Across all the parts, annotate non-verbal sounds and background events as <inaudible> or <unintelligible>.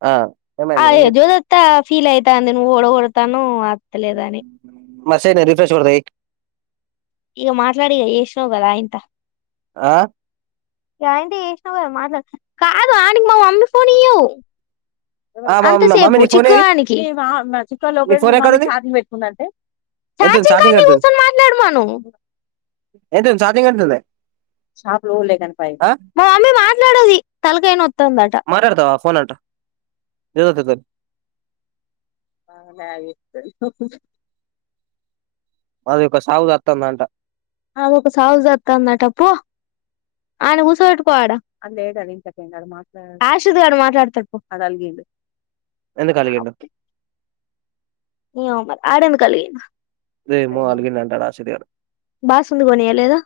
ఆ ఏమైంది ఏం ఆగే చేత్తవ్ జోదత్త ఫీల్ అయితాంది నువ్ ఓడ ఓడతనూ మెసేలే రీఫ్రెస్ గొడ్ రైట్ ఇగ మాట్లాడిగా ఎసినవ్ గద అయంత ఆ గయనకే జేసినవ్ గద మాట్లాడు కాదు ఆనికి మా మమ్మీ ఫోన్ ఇయ్యి ఆ మ మమ్మీ అంతసేపు నీ ఫోన్ ఏది చిక్కానికి మీ మామ చిక్కాలో పోయాడు మమ్మీ చార్జింగ్ పెట్టుకుందంటే ఎంత ఉంది ఛార్జింగ్ చార్జిగ్ కాన్నే ఎంత ఉంది కూర్చొని మాట్లాడమను ఎంత ఉంది చార్జిగ్ ఎంత ఉందే షాపు లోలే కని పయ్ మా మమ్మీ మాట్లాడది తల మాట్లతావ ఫోన్ అంట జోతత్త తోని ఆగు ఇత్తను అది ఒక సావు సత్తందంట ఆమె ఒక సావు సత్తాంది అట పో ఆయన కూసోవెట్టుకో అది లేదు అది ఇంట్లోకి పోయింది అది మాట్లడ ఆషు గాడు మాట్లాడతాడు పో ఆడు అలిగిడు ఎందుకు అలిగిండు. ఏమో మరి ఆడేందుకు అలిగిండు ఏమో అలిగిండు అంట ఆసిద్ద్ గాడు బాస్ ఉంది గొనీయలేదా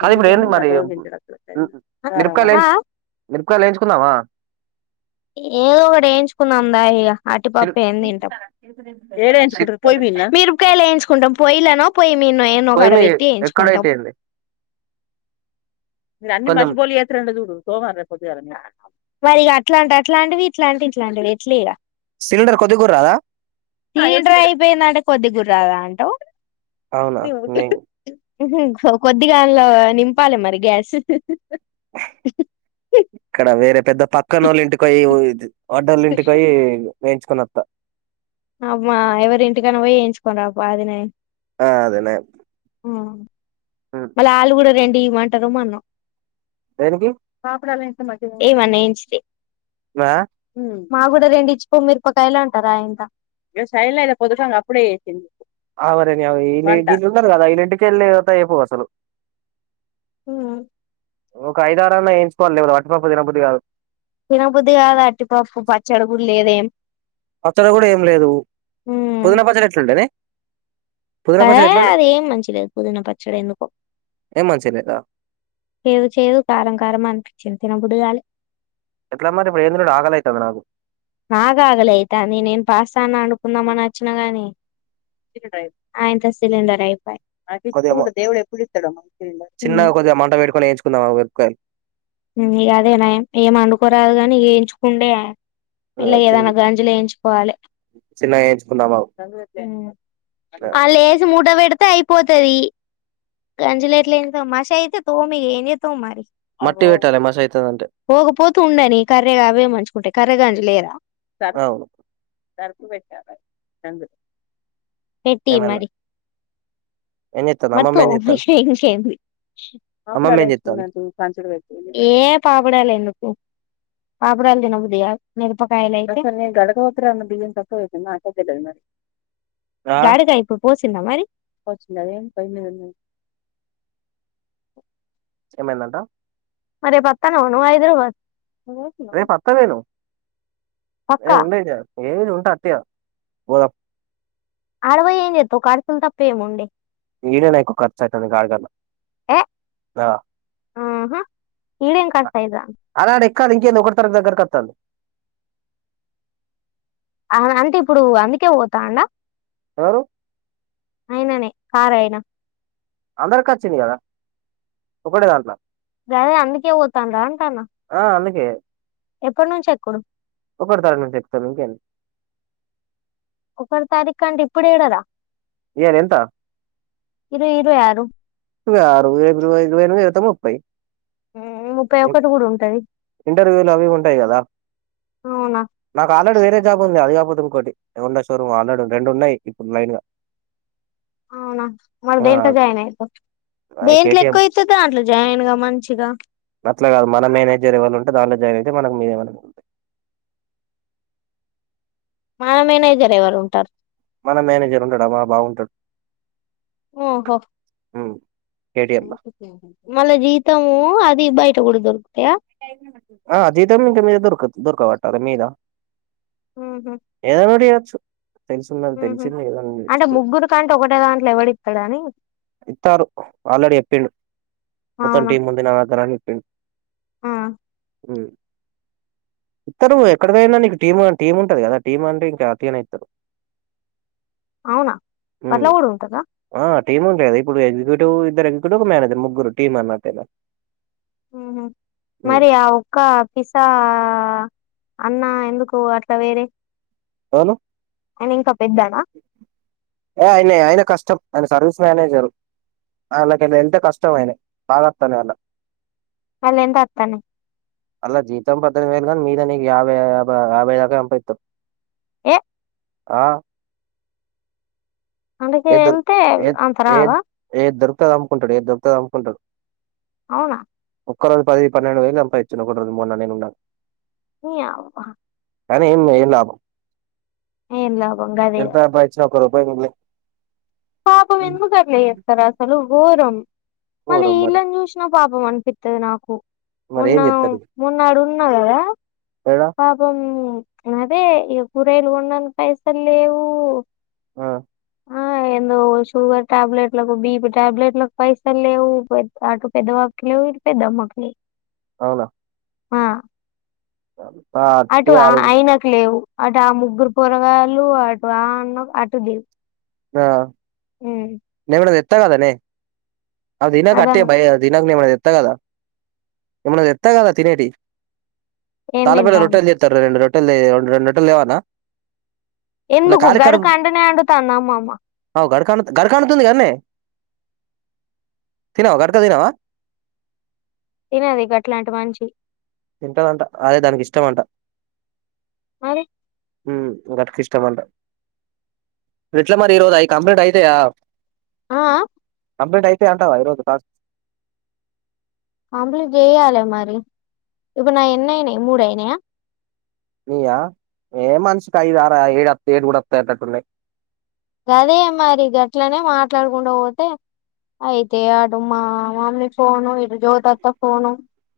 కాదు ఇప్పుడు ఎందుకని ఏంది ఆ మరి తొల్ తీయించాడు అక్కడికైన వారం వారం ఆ ఆ మీరపకాయలు ఎంచుకున్నావ ఏదో ఒకటి ఎయించుకుందం దా ఇగ సిల్ అటిపప్ప ఏం తింటాం ఏమ్ సిల్- ఏంచుకుంటారు పొయ్యి మీదన నేను పొయ్యి ఒకడ మీ పెట్టి ఏయించుకుంటాం ఎక్కడైతే ఏంది మీరు అన్ని కొంచెం మషబోలి ఏతరంట జూడు మరి ఇగ అట్లాంటె అట్లాంటివి ఇట్లాంటే ఇట్లాంటివి ఎట్లిగ సిలిండర్ కొద్దిగూడ రాదా సిలిండ్రు అయిపోయిందంటే కొద్దిగూడ రాదా అంటావ్ అవునా నేన్ ఊహు కొద్దిగ దాండ్లో నింపాలి మరి గ్యాస్ ఇక్కడ వేరే పెద్ద పక్కనోళ్ళ ఇంటికివయ్ వడ్డొల్లింటికి పొయ్ వేయించుకొనత్త అబ్బా ఎవరి ఇంటికనా పోయిఏంచుకోని రాపో అది నయ్ ఆ అదినయమ్ మళ్ళీ ఆళ్ళు గూడా రెండి ఈవ్వమంటారు మన్నొ దేనికి ఏ మన్నా ఏంచితె మా మా కూడా రెండు ఇచ్చిపో మిరపకాయలు అంటారు ఆయంత ఆ మరి నావి గిళ్ళు వున్నారు గదా వీళ్ళింటికి <unintelligible> అయిపోవు అసలు ఉ ఒక ఐదారన్న ఎంచుకోల్ల లేకపోతే వట్టి పప్పు తినబుద్ధి కాదు తినబుద్ది కాదా అట్టిపప్పు పచ్చడిగుడ లేదేమ్ పచ్చడి గూడా ఏం లేదు పుదీనా పచ్చడి ఎట్లుండదె పా అదేం మంచిలేదు పుదీనా పచ్చడి ఎందుకో ఏం మంచిగా లేదా చేదు చేదు కారం కారం అనిపిచ్చింది తినబుద్ది గాల ఎట్లా మరి ఇప్పుడు ఏందినల్ల ఆకలైతాంది నాకు నాకు ఆకలైతాంది నేను పాస్తా అన్న అండుకుందాం అని వచ్చిన గాని ఆఇంట్లో సిలండర్ అయ్ పాయ్ కొద్దిగా మ- చిన్నగా కొద్దిగామంట వెట్టుకొని ఎంచుకుందామా మిరపకాయల్ ఇంగ అదే నయం ఏం వండుకోరాదు గాని ఏంచుకుండే ఆ, పెల్ల చిన్న అయ్యేదాన గాంజులు ఏయించుకోవాలె చిన్నగా వేయించుకుందాం ఆగు ఆ, ఆల్లేసి మూట వే పెడితే అయిపోతది గంజులు ఎట్ల ఏంచుతావ్ మషి అయితే తోమేయ్ ఏంజేత్తవ్ మరి మట్టి పెట్టాలి మస్తు అయితది అంటే పోగపోతూ ఉండని కర్రిగా అవే మంచుకుంటాయి కర్రెగాంజి లేదా అవ్ పెట్టి ఏమైంది మరి ఏం చేత్తాంది మరి అమ్మమ్మ ఏం చేత్తాంది తోమేషేయ్ ఇంకేంది అమ్మమ్మ ఏం చేత్తాంది ఏ పాపడాలెందుకు పాపుడాలు తినబుద్ది గాద్ మిరపకాయలైతే ఆ డాడి కా ఇప్పుడు పోసి తిన్న మరి ఏమైందంటా మరి రేపొత్తన్నవ నువ్వు హైదరాబాద్ రేపత్త నేను ఏ పక్కా ఉండిగ ఏమి నేనుంటా అంటి గదా పోదాం ఆడవోయ్ ఏం జేత్తొవ్ కార్సిన తప్పేముంది ఈడేనకి ఎక్కువ ఖర్చు అయితది గాడి కన్న ఏ ఆహా ఈడేం కర్చ్ అయిద కాదు ఇంకేంది ఒకటో తారీకు దగ్గరకొత్తాంది అ అంటే ఇప్పుడు అందుకే పోతాండా ఎవరు అయిననే కారయనా అందరికి వచ్చింది గదా ఒకటే దాంట్లో జాగ అందుకే పోతాండా అంటన్న ఆ ఎప్పటి నుంచి ఎక్కుడు ఒకటో తారీకు నుంచి ఎక్కుతా ఇంకేమి ఒక్కటో తారీఖంటే ఇప్పుడు కదా ఇవాళ ఎంత ఇరు ఇరు ఆరు <unintelligible> ముప్పై ఒకటి కూడా ఉంటది ఇంటర్వ్యూలు అవి ఉంటాయి కదా అవునా నాకు ఆల్రెడీ వేరే జాబ్ ఉంది అది జాబ్ పుతుంకోటి హోండా షోరూమ్ ఆల్రెడీ రెండు ఉన్నాయి ఇప్పుడు లైన్గా అవునా మరి దేంతో జాయినయి దేంట్లో కేటీఎం ఎక్కువ అయితే దాంట్లో జాయి న్ గా మంచిగా అట్లా కాదు మన మేనేజర్ ఎవరు ఉంటే దానిలో జాయిన్ అయితే మనకు మీదనకు మన మేనేజర్ ఎవరు ఉంటారు మన మేనేజర్ ఉండడా మా బాగుంటాడు ఓహో కేటీఎం మల జీతము అది బయ ట కూడా దొరుకుతయా ఆ జీతము <unintelligible> దుర్క పడతావా మీద ఏమని ఏడ్చ ఉహూ అంటే చేయొచ్చు ముగ్గురికంటే ఒకటే దాంట్లో ఎవడి ఇస్తాడ అని ఇత్తారు ఆల్రెడీ ఎప్పిడు మొత్తం టీం ముంది నాదగ్గరా అని చెప్పిండు ఉమ్ ఉ ఇత్త రు ఎక్కడికైనా నీకు టీమ్ టీమ్ ఉంటంది కదా టీమ్ అంటే ఇంకా టీ అ ఇస్తారు అవునా అట్ల కూడ ఉంటాదా టీమ్ ఉంట కా ఇప్పుడు ఎగ్జిక్యూటివ్ ఇద్దరు ఎగ్జిక్యూటివ్ మేనేజర్ ముగ్గురు టీమ్ అన్న కదా ఉహూ మరి ఆ ఒక్క పిసా అన్నా ఎందుకు అట్లా వేరే అనునే ఆయన ఇంకా పెద్దానా అయనే కాష్ట ఆయన సర్వీస్ మేనేజర్ వాళ్ళకి ఎంత కష్టం ఆయన బాధ ఎత్తం అలా వాళ్ళంతా అట్లనే వేగా మీదా న యాబై యాభై అంపిత్తరు ఏ ఆ అందుకే ఏ ద వెళ్తే అంత ఏ రావా ఏ దొరుకుదో అమ్ముకుంటాడు ఏది దొరుకుతది అమ్ముకుంటాడు అవునా ఒక్కరోజు పది పన్నెండు వేలు సంపయిచ్చును ఒక రోజు మొన్న నే ఉన్నా నీ అవ్వ కానీ ఏం ఏం లాభం ఏం లాభం గదే ఎంత సంపాదించిన ఒక రూపాయ కూడా ఇయ్యా పాపం ఎందుకట్లా చేస్తారు అసలు ఘోరం మళ్ళీ ఘోరం మరి ఇళ్ళని చూసినా పాపం అంట <unintelligible> నాకు మరి మొన్న ఏం చెత్తరు ఇది మొన్నా డున్నా కదా ఏడా పాపం అదే ఎక్కువ రోజులు ఉండను పైసల్లేవు ఆ షుగర్ టాబ్లేెట్ లకు బిపి టాబ్లేట్లకు పైసల్లేవు అటు పెద్దపాపకి లేవు <inaudible> అవునా ఆ ఆ అటు అట్టిగా అది ఆయనకు లేవు. అటు ఆ ముగ్గురు పొరగాయలు అటున్న అటుదివు. ఆ నేను కూడా తెత్ కదానే. <unintelligible> అదం తెత్త కదా ఏమనది పెద్ద కదా తినేటి. ఏం తాలాపేడ తింటాను రొటెలు చెస్తారు రెండు రొట్టెలు రెండు రొట్టెలు తేవాలా నా. ఎందుకు గడుక ఉండనే వండుతోంది అమ్మమ్మ. గడకా గడక వండుతుంది కదనే. తిన్నావా గడక తిన్నావా. తినది గట్లాంటి మనిషి. తింటదంట అదే దానికి ఇష్టం అంట, మరి హ్మ్. గట క ఇష్టంమంట, ఎట్లా మరి ఈరోజు అయ్యి కంప్లీంట్ అయితాయా. ఆ, ఆ. కంప్లీంట్ అయితే అంటావా ఇరోజ టాస్క్. కంప్లీట్ చెయ్యాలి మరి, ఇప్పుడు నా ఎన్నయినాయి మూడయినాయా. నియా, ఏ మనషకి ఐదుర, ఆరు ఏడుస్త ఏడుగుడస్త అటట్టున్నాయి. గదే మరి గట్లనే మాట్లాడకుండా పోతే. అయితే అటు మా మమ్మీ ఫోను ఇడు జ్యోతత్త ఫోను.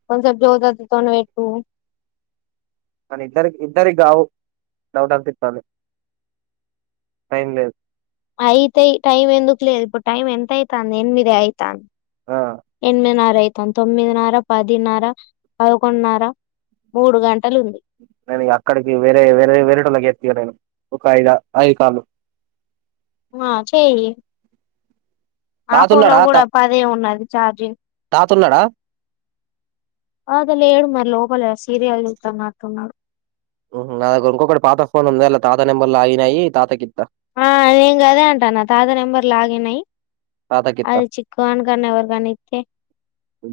కొద్దిసేపు జ్యోతి అత్త తోటి పెట్టు. కానీ ఇద్దరి ఇద్దరి కావు డౌట్ అనిపితాది. టైం లేదు. అయితేయి టైమ్ ఎందుకు లేదు ఇప్పుడు టైమ్ ఎంత అయితా అంది ఎనమిదే అయితాంది. ఆ ఏనామిది నర. తొమ్మిది నర పదినర పదకొంన్నర, మూడు గంట. నేను అక్కడికి వేరే వేరే వేరే టోళ్లకు చేస్తా నేను. ఒక ఐద ఐదు కాళ్లు. మా చేయి. ఆ తాత ఫోన్ లో ఉన్నాడా కూడా తా పదే ఉన్నది చార్జింగ్. <unintelligible> అతను లేడు మరి లోపలే సీరియలు సుస్తానట్టున్నాడు. నా దగ్గర ఇంకొకటి పాత ఫోన్ ఉంది అలా తాత నెంబర్ లో లాగిన్ అయినయి తాతకిత. ఆ నేను కదే అంటా నా తాత నెంబర్ లాగిన్ అయ్యి. తాతకి ఇత్తా అది చిక్కుగానికి ఎవరు కన్నా ఇతే.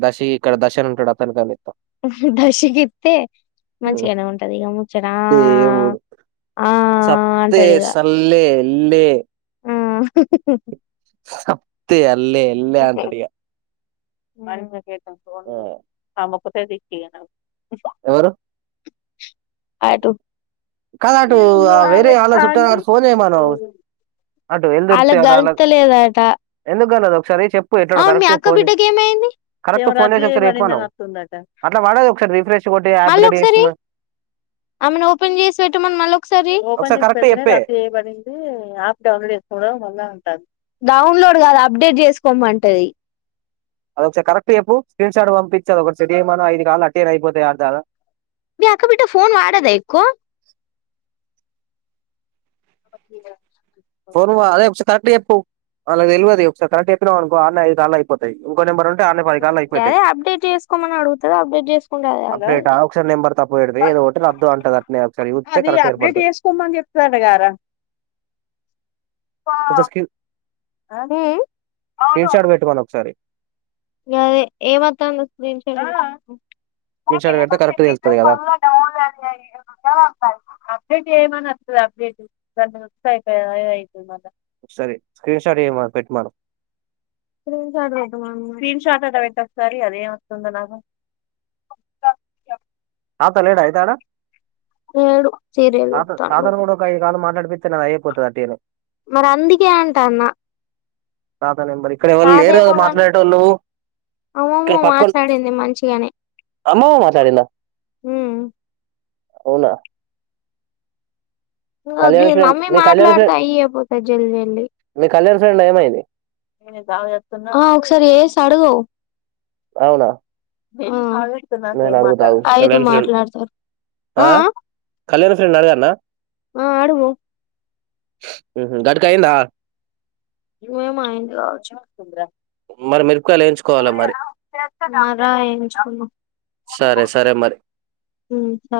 దశి ఇక్కడ దశ అని ఉంటాడు అతనికని ఇత్తా <unintelligible> మంచిగా నే ఉంటది ఇగా ముచ్చట ఆ ఆ ఆ. సత్తె అంటాడు సర్లే, లే. ఆ సప్త అల్లే అల్లే అంటడిగా. <unintelligible> ఎవరు. ఆటో. కాదు అటు ఆ వేరే ఆళ్ళ చుట్టాలు అటు ఫోన్ చేయమనవు <unintelligible> అటు ఎల్దుర్తి వాళ్లకు అటు ఆళ్ళ గలత లేదట. ఎందుకు కాలేదు ఒకసారి చెప్పు ఎట్లనో అవును మీ కరెక్ట్ అక్క ఫోన్ బిడ్డకి ఏమైంది. ఏం కరెక్ట్ ఫోన్ రద్దీ చేసి ఒకసారి చెప్పమనవు పడిందస్తుందట, అట్లా పడదు ఒకసారి రిఫ్రెష్ కొట్టి యాప్ డిలీట్ చేసి మల్లొకసారి మ చెయ్. ఓపెన్ చేసి. ఓపెన్ చేసి పెట్టమనుమళ్ళ ఒకసారి, ఓపెన్ ఒకసారి చేసి కరెక్ట్ పెడితేనే చెప్పే రద్దీ చేయబడింది యాప్ డౌన్లోడ్ చేసుకోవడం మళ్ళ అంటాది. డౌన్లోడ్ కాదు అప్డేట్ చేసుకోమమంటది. అదొక్కటి కరెక్ట్ చెప్పు స్క్రీన్ షార్ట్ పంపించు అదొక్కటి సెట్ చేయమని ఐదు కాలు ఉంటేనే అయిపోతాయి అందాదా. మీ అక్క బిడ్డఫోన్ వాడదా ఎక్కువ. ఫోన్ అదే ఒకసారి కరెక్ట్ చెప్పు అ తెలియదు ఒకసారి కరెక్ట్ చెప్పినా అకో ఆదుళ్ అయిపోతాయి నెంబర్ ఉంటే ఆన్ని పది కాలు అయిపోతాయి అదే అప్డేట్ చేసుకోమని అడుగుతది అప్డేట్ చేసుకుంటే అదే అప్డేట్సన్ నెంబర్ తప్పు ఏదో ఒకటి రద్దు అంటది అట్ ఒకారి ఊతే కరెక్ట్ ఏర్పడుదు స్ వత్తది తన్ చార్ట్ వేట్ మని ఒకసారి అ ఏమత్ర అందీన్ష స్క్రీన్ షాట్ ఏమ పెడితే కరెక్ట్ చె తెలుస్తది కదా డౌన్ అడే ఏమ అబ్ ఉసాతయితే మద <unintelligible> సర స్క్రీన్షాట్ ఏ పెట్ మ గ్రీన్ షార్ గ్రీన్ షార్ట్ అ పెట్ ఒకసారి అదే వస్తుతుంద నాక ఆ తలటయితాడా ఏడు సీరియల్ తాత చూస్తాను తాతను కూడా ఒక ఈ కాదుం మాట్లాడిపితే నది అయిపోతుంది అ టేనే మరి అందుకే అంట అన్న ప్రధానం మరి ఇక్కడ ఎవరుు లేరు గాని మాట్లాడే వాళ్ళువు అమ్మమ్మ డ పక్కం మాట్లాడింది అమ్మ మాట్లాడిందా హ అవునా కళ్యాణ్ ఇం ఫ్రెండ్ మమ్మీ మీ కళ్యాణ్ మాట్లాడుత ఫ్రెండ్ అయపోతా జల్జంలి మీ కళ్యాణ్ ఫ్రెండ్ ఏమైంది ఒకసారి ఏసి అడుగ అవునా నా నేను అడుగుతా ఆగు అఐదు కళ్యాణ్ ఫ్రెండ్ మాట్లాడతారు ఆ కళ్యాణ్ ఫ్రెండ్ అడగన్నా ఆ అడువ గట్కాందా ూఎయిందింద మరి మరు కలించుకోవాల మరి మరా ఎంచుకున్నాం సరే సరే మరి అ స